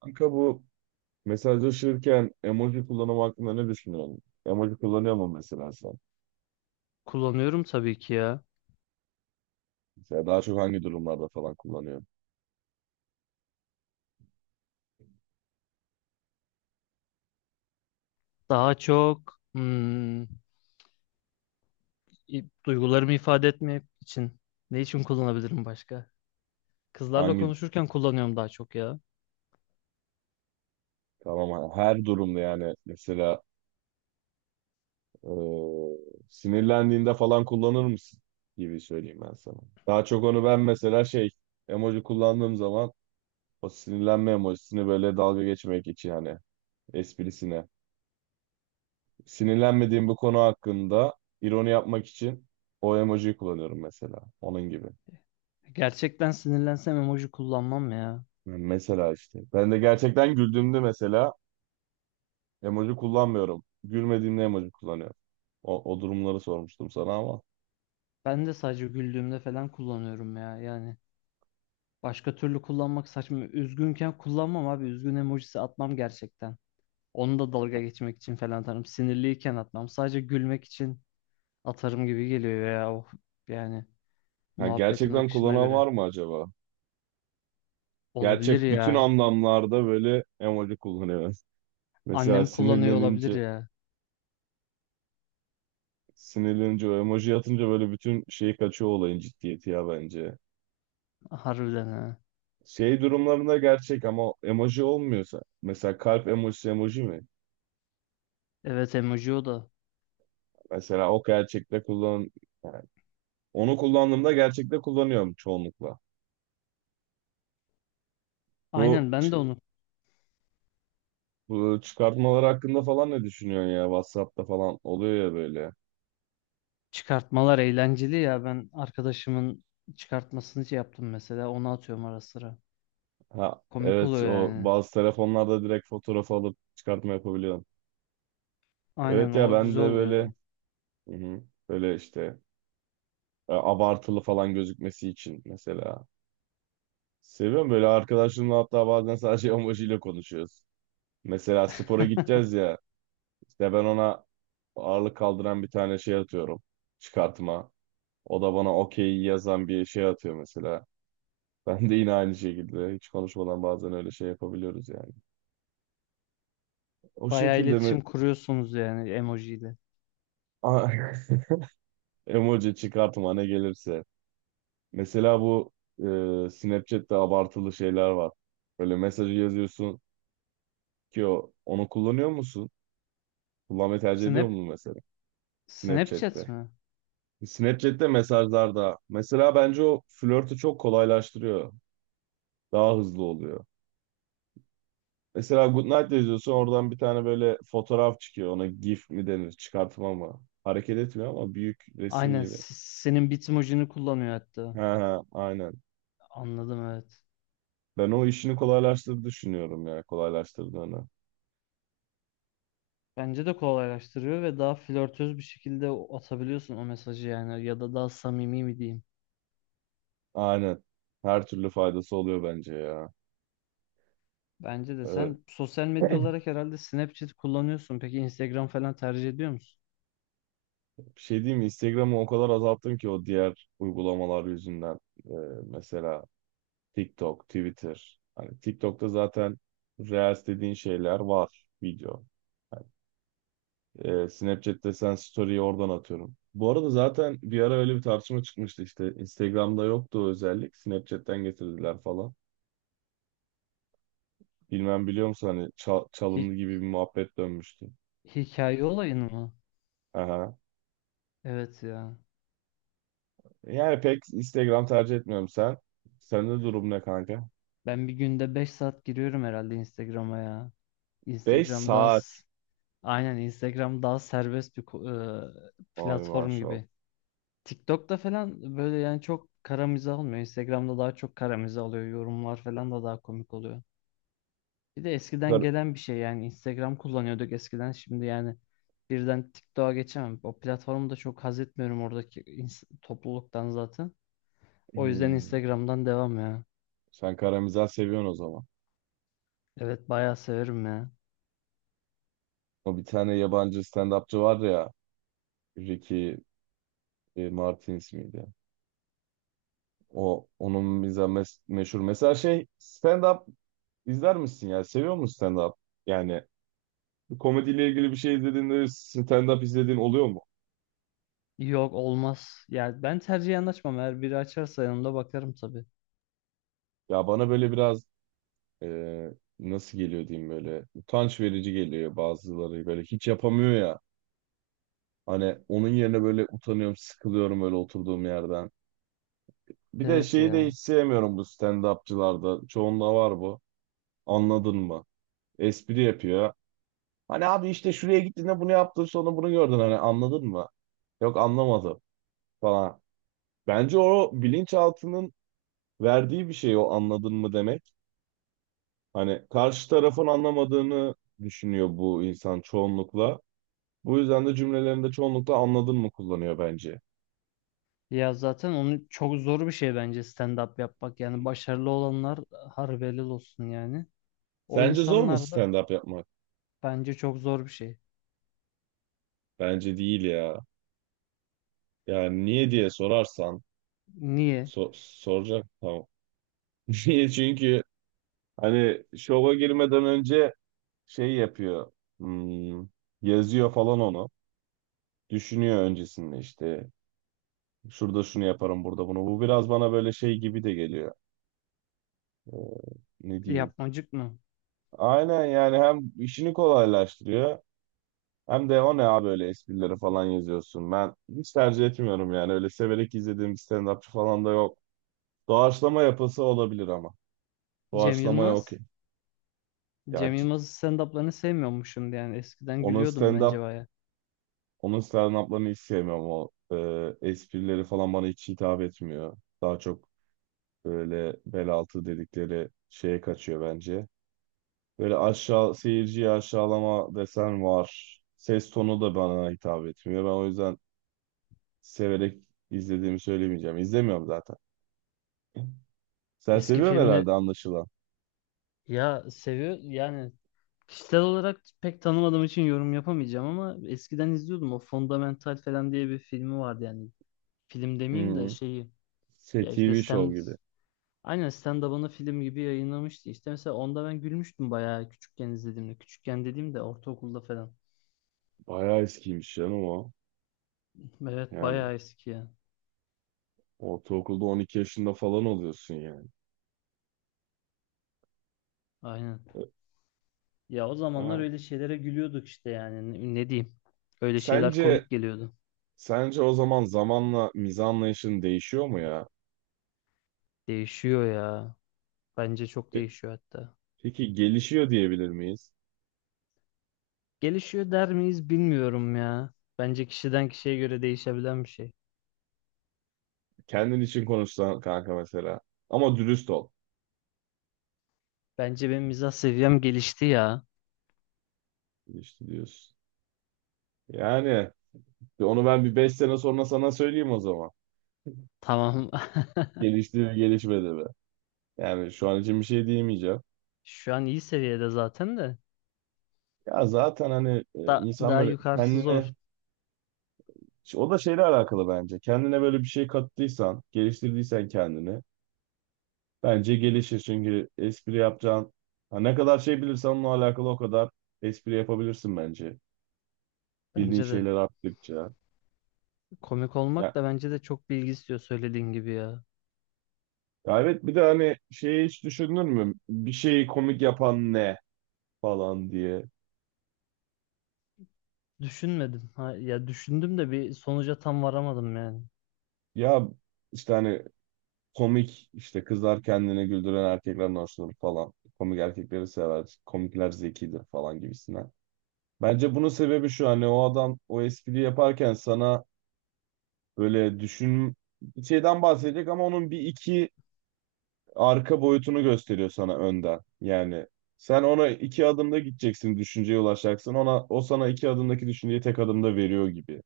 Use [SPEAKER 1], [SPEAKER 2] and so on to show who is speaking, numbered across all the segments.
[SPEAKER 1] Kanka bu mesajlaşırken emoji kullanımı hakkında ne düşünüyorsun? Emoji kullanıyor mu mesela sen?
[SPEAKER 2] Kullanıyorum tabii ki ya.
[SPEAKER 1] Mesela daha çok hangi durumlarda falan kullanıyorsun?
[SPEAKER 2] Daha çok duygularımı ifade etmek için. Ne için kullanabilirim başka? Kızlarla
[SPEAKER 1] Hangi
[SPEAKER 2] konuşurken kullanıyorum daha çok ya.
[SPEAKER 1] tamam her durumda yani mesela eee, sinirlendiğinde falan kullanır mısın gibi söyleyeyim ben sana. Daha çok onu ben mesela şey emoji kullandığım zaman o sinirlenme emojisini böyle dalga geçmek için hani esprisine. Sinirlenmediğim bu konu hakkında ironi yapmak için o emojiyi kullanıyorum mesela. Onun gibi.
[SPEAKER 2] Gerçekten sinirlensem emoji kullanmam ya.
[SPEAKER 1] Mesela işte. Ben de gerçekten güldüğümde mesela emoji kullanmıyorum. Gülmediğimde emoji kullanıyorum. O durumları sormuştum sana ama.
[SPEAKER 2] Ben de sadece güldüğümde falan kullanıyorum ya. Yani başka türlü kullanmak saçma. Üzgünken kullanmam abi. Üzgün emojisi atmam gerçekten. Onu da dalga geçmek için falan atarım. Sinirliyken atmam. Sadece gülmek için atarım gibi geliyor ya. Of, yani
[SPEAKER 1] Ha,
[SPEAKER 2] muhabbetin
[SPEAKER 1] gerçekten
[SPEAKER 2] akışına
[SPEAKER 1] kullanan
[SPEAKER 2] göre.
[SPEAKER 1] var mı acaba?
[SPEAKER 2] Olabilir
[SPEAKER 1] Gerçek bütün
[SPEAKER 2] ya.
[SPEAKER 1] anlamlarda böyle emoji kullanıyor. Mesela
[SPEAKER 2] Annem kullanıyor olabilir
[SPEAKER 1] sinirlenince,
[SPEAKER 2] ya.
[SPEAKER 1] o emoji atınca böyle bütün şeyi kaçıyor olayın ciddiyeti ya bence.
[SPEAKER 2] Harbiden ha.
[SPEAKER 1] Şey durumlarında gerçek ama emoji olmuyorsa. Mesela kalp emojisi emoji mi?
[SPEAKER 2] Evet emoji o da.
[SPEAKER 1] Mesela o gerçekte kullan, yani onu kullandığımda gerçekte kullanıyorum çoğunlukla. Bu,
[SPEAKER 2] Aynen ben
[SPEAKER 1] ç-
[SPEAKER 2] de onu.
[SPEAKER 1] bu çıkartmalar hakkında falan ne düşünüyorsun ya? WhatsApp'ta falan oluyor ya böyle.
[SPEAKER 2] Çıkartmalar eğlenceli ya. Ben arkadaşımın çıkartmasını şey yaptım mesela. Onu atıyorum ara sıra.
[SPEAKER 1] Ha,
[SPEAKER 2] Komik
[SPEAKER 1] evet,
[SPEAKER 2] oluyor
[SPEAKER 1] o
[SPEAKER 2] yani.
[SPEAKER 1] bazı telefonlarda direkt fotoğraf alıp çıkartma yapabiliyorsun.
[SPEAKER 2] Aynen
[SPEAKER 1] Evet ya,
[SPEAKER 2] o
[SPEAKER 1] ben de
[SPEAKER 2] güzel oluyor ya.
[SPEAKER 1] böyle, hı hı, böyle işte abartılı falan gözükmesi için mesela. Seviyorum böyle arkadaşımla, hatta bazen sadece emojiyle konuşuyoruz. Mesela spora gideceğiz ya, işte ben ona ağırlık kaldıran bir tane şey atıyorum, çıkartma. O da bana okey yazan bir şey atıyor mesela. Ben de yine aynı şekilde hiç konuşmadan bazen öyle şey yapabiliyoruz yani. O
[SPEAKER 2] Bayağı
[SPEAKER 1] şekilde mi?
[SPEAKER 2] iletişim kuruyorsunuz yani emojiyle.
[SPEAKER 1] Emoji, çıkartma, ne gelirse. Mesela bu Snapchat'te abartılı şeyler var. Böyle mesajı yazıyorsun ki o, onu kullanıyor musun? Kullanmayı tercih ediyor
[SPEAKER 2] Snap,
[SPEAKER 1] musun mesela
[SPEAKER 2] Snapchat
[SPEAKER 1] Snapchat'te?
[SPEAKER 2] mi?
[SPEAKER 1] Snapchat'te mesajlarda mesela bence o flörtü çok kolaylaştırıyor. Daha hızlı oluyor. Mesela Goodnight yazıyorsun, oradan bir tane böyle fotoğraf çıkıyor. Ona GIF mi denir? Çıkartma mı? Hareket etmiyor ama büyük resim
[SPEAKER 2] Aynen
[SPEAKER 1] gibi.
[SPEAKER 2] senin bitmojini kullanıyor hatta.
[SPEAKER 1] Ha ha, aynen.
[SPEAKER 2] Anladım evet.
[SPEAKER 1] Ben o işini kolaylaştırdı düşünüyorum ya. Kolaylaştırdığını.
[SPEAKER 2] Bence de kolaylaştırıyor ve daha flörtöz bir şekilde atabiliyorsun o mesajı, yani ya da daha samimi mi diyeyim.
[SPEAKER 1] Aynen. Her türlü faydası oluyor bence ya.
[SPEAKER 2] Bence de
[SPEAKER 1] Ee,
[SPEAKER 2] sen sosyal medya olarak herhalde Snapchat kullanıyorsun. Peki Instagram falan tercih ediyor musun?
[SPEAKER 1] bir şey diyeyim mi? Instagram'ı o kadar azalttım ki, o diğer uygulamalar yüzünden. Ee, mesela TikTok, Twitter. Hani TikTok'ta zaten Reels dediğin şeyler var. Video. Snapchat'te sen story'yi oradan atıyorum. Bu arada zaten bir ara öyle bir tartışma çıkmıştı işte. Instagram'da yoktu o özellik. Snapchat'ten getirdiler falan. Bilmem biliyor musun hani
[SPEAKER 2] Hi-
[SPEAKER 1] çalındı gibi bir muhabbet dönmüştü.
[SPEAKER 2] hikaye olayını mı?
[SPEAKER 1] Aha.
[SPEAKER 2] Evet ya.
[SPEAKER 1] Yani pek Instagram tercih etmiyorum sen. Sende durum ne kanka?
[SPEAKER 2] Ben bir günde 5 saat giriyorum herhalde Instagram'a ya.
[SPEAKER 1] 5
[SPEAKER 2] Instagram daha s-
[SPEAKER 1] saat.
[SPEAKER 2] aynen Instagram daha serbest bir
[SPEAKER 1] Ay,
[SPEAKER 2] platform
[SPEAKER 1] maşallah.
[SPEAKER 2] gibi. TikTok'ta falan böyle yani çok kara mizah olmuyor. Instagram'da daha çok kara mizah oluyor. Yorumlar falan da daha komik oluyor. Bir de eskiden
[SPEAKER 1] Kar-
[SPEAKER 2] gelen bir şey, yani Instagram kullanıyorduk eskiden, şimdi yani birden TikTok'a geçemem. O platformu da çok haz etmiyorum oradaki topluluktan zaten. O yüzden
[SPEAKER 1] Hmm.
[SPEAKER 2] Instagram'dan devam ya.
[SPEAKER 1] Sen karamizah seviyorsun o zaman.
[SPEAKER 2] Evet bayağı severim ya.
[SPEAKER 1] O bir tane yabancı stand-upçı var ya. Ricky Martins miydi? O onun bize meşhur. Mesela şey, stand-up izler misin ya? Seviyor musun stand-up? Yani bir komediyle ilgili bir şey izlediğinde stand-up izlediğin oluyor mu?
[SPEAKER 2] Yok olmaz. Yani ben tercihen açmam. Eğer biri açarsa yanımda bakarım tabii.
[SPEAKER 1] Ya bana böyle biraz e, nasıl geliyor diyeyim, böyle utanç verici geliyor, bazıları böyle hiç yapamıyor ya. Hani onun yerine böyle utanıyorum, sıkılıyorum böyle oturduğum yerden. Bir de
[SPEAKER 2] Evet
[SPEAKER 1] şeyi de
[SPEAKER 2] ya.
[SPEAKER 1] hiç sevmiyorum bu stand-upçılarda. Çoğunda var bu. Anladın mı? Espri yapıyor. Hani abi işte şuraya gittiğinde bunu yaptın, sonra bunu gördün, hani anladın mı? Yok, anlamadım falan. Bence o bilinçaltının verdiği bir şey o anladın mı demek. Hani karşı tarafın anlamadığını düşünüyor bu insan çoğunlukla. Bu yüzden de cümlelerinde çoğunlukla anladın mı kullanıyor bence.
[SPEAKER 2] Ya zaten onun çok zor bir şey bence stand-up yapmak. Yani başarılı olanlar harbi helal olsun yani. O
[SPEAKER 1] Sence zor mu
[SPEAKER 2] insanlar da
[SPEAKER 1] stand-up yapmak?
[SPEAKER 2] bence çok zor bir şey.
[SPEAKER 1] Bence değil ya. Yani niye diye sorarsan
[SPEAKER 2] Niye?
[SPEAKER 1] so- soracak, tamam. Niye? Çünkü hani şova girmeden önce şey yapıyor, hmm, yazıyor falan onu. Düşünüyor öncesinde işte. Şurada şunu yaparım, burada bunu. Bu biraz bana böyle şey gibi de geliyor. Ee, ne diyeyim?
[SPEAKER 2] Yapmacık mı?
[SPEAKER 1] Aynen yani hem işini kolaylaştırıyor hem de o ne abi öyle esprileri falan yazıyorsun. Ben hiç tercih etmiyorum yani. Öyle severek izlediğim bir stand-upçı falan da yok. Doğaçlama yapısı olabilir ama.
[SPEAKER 2] Cem
[SPEAKER 1] Doğaçlamaya
[SPEAKER 2] Yılmaz.
[SPEAKER 1] okey.
[SPEAKER 2] Cem
[SPEAKER 1] Yani
[SPEAKER 2] Yılmaz'ın stand-up'larını sevmiyormuşum yani. Eskiden
[SPEAKER 1] onun
[SPEAKER 2] gülüyordum bence
[SPEAKER 1] stand-up
[SPEAKER 2] baya.
[SPEAKER 1] onun stand-up'larını hiç sevmiyorum. O esprileri falan bana hiç hitap etmiyor. Daha çok böyle bel altı dedikleri şeye kaçıyor bence. Böyle aşağı, seyirciyi aşağılama desen var. Ses tonu da bana hitap etmiyor. Ben o yüzden severek izlediğimi söylemeyeceğim. İzlemiyorum zaten. Sen
[SPEAKER 2] Eski
[SPEAKER 1] seviyorsun
[SPEAKER 2] filmle
[SPEAKER 1] herhalde anlaşılan.
[SPEAKER 2] ya seviyor yani, kişisel olarak pek tanımadığım için yorum yapamayacağım ama eskiden izliyordum. O Fundamental falan diye bir filmi vardı yani. Film
[SPEAKER 1] Hı
[SPEAKER 2] demeyeyim de
[SPEAKER 1] hı.
[SPEAKER 2] şeyi,
[SPEAKER 1] Şey,
[SPEAKER 2] ya işte
[SPEAKER 1] TV show
[SPEAKER 2] stand
[SPEAKER 1] gibi.
[SPEAKER 2] aynen stand-up'ını film gibi yayınlamıştı. İşte mesela onda ben gülmüştüm bayağı küçükken izlediğimde. Küçükken dediğimde ortaokulda falan.
[SPEAKER 1] Bayağı eskiymiş canım o.
[SPEAKER 2] Evet
[SPEAKER 1] Yani
[SPEAKER 2] bayağı eski ya.
[SPEAKER 1] ortaokulda 12 yaşında falan oluyorsun yani.
[SPEAKER 2] Aynen. Ya o zamanlar
[SPEAKER 1] Ha.
[SPEAKER 2] öyle şeylere gülüyorduk işte yani ne diyeyim. Öyle şeyler komik
[SPEAKER 1] Sence
[SPEAKER 2] geliyordu.
[SPEAKER 1] Sence o zaman zamanla mizah anlayışın değişiyor mu ya?
[SPEAKER 2] Değişiyor ya. Bence çok
[SPEAKER 1] Pe-
[SPEAKER 2] değişiyor hatta.
[SPEAKER 1] Peki gelişiyor diyebilir miyiz?
[SPEAKER 2] Gelişiyor der miyiz bilmiyorum ya. Bence kişiden kişiye göre değişebilen bir şey.
[SPEAKER 1] Kendin için konuşsan kanka mesela. Ama dürüst ol.
[SPEAKER 2] Bence benim mizah seviyem gelişti ya.
[SPEAKER 1] Gelişti diyorsun. Yani onu ben bir 5 sene sonra sana söyleyeyim o zaman.
[SPEAKER 2] Tamam.
[SPEAKER 1] Gelişti mi gelişmedi mi? Yani şu an için bir şey diyemeyeceğim.
[SPEAKER 2] Şu an iyi seviyede zaten de.
[SPEAKER 1] Ya zaten hani insan
[SPEAKER 2] Daha
[SPEAKER 1] böyle
[SPEAKER 2] yukarısı zor.
[SPEAKER 1] kendine, o da şeyle alakalı bence. Kendine böyle bir şey kattıysan, geliştirdiysen kendini. Bence gelişir, çünkü espri yapacağın, ha, ne kadar şey bilirsen onunla alakalı, o kadar espri yapabilirsin bence. Bildiğin
[SPEAKER 2] Bence de.
[SPEAKER 1] şeyler arttıkça.
[SPEAKER 2] Komik olmak
[SPEAKER 1] Ya,
[SPEAKER 2] da bence de çok bilgi istiyor söylediğin gibi ya.
[SPEAKER 1] ya evet, bir de hani şeyi hiç düşünür mü? Bir şeyi komik yapan ne falan diye.
[SPEAKER 2] Düşünmedim. Ha, ya düşündüm de bir sonuca tam varamadım yani.
[SPEAKER 1] Ya işte hani komik, işte kızlar kendini güldüren erkeklerden hoşlanır falan. Komik erkekleri sever. Komikler zekidir falan gibisine. Bence bunun sebebi şu, hani o adam o espriyi yaparken sana böyle düşün, bir şeyden bahsedecek ama onun bir iki arka boyutunu gösteriyor sana önden. Yani sen ona iki adımda gideceksin, düşünceye ulaşacaksın. Ona, o sana iki adımdaki düşünceyi tek adımda veriyor gibi.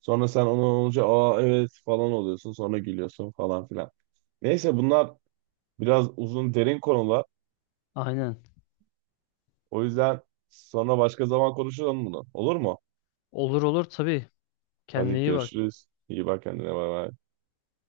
[SPEAKER 1] Sonra sen ona olunca, aa evet falan oluyorsun. Sonra gülüyorsun falan filan. Neyse, bunlar biraz uzun derin konular.
[SPEAKER 2] Aynen.
[SPEAKER 1] O yüzden sonra başka zaman konuşalım bunu. Olur mu?
[SPEAKER 2] Olur olur tabii. Kendine
[SPEAKER 1] Hadi
[SPEAKER 2] iyi bak.
[SPEAKER 1] görüşürüz. İyi bak kendine. Bay bay.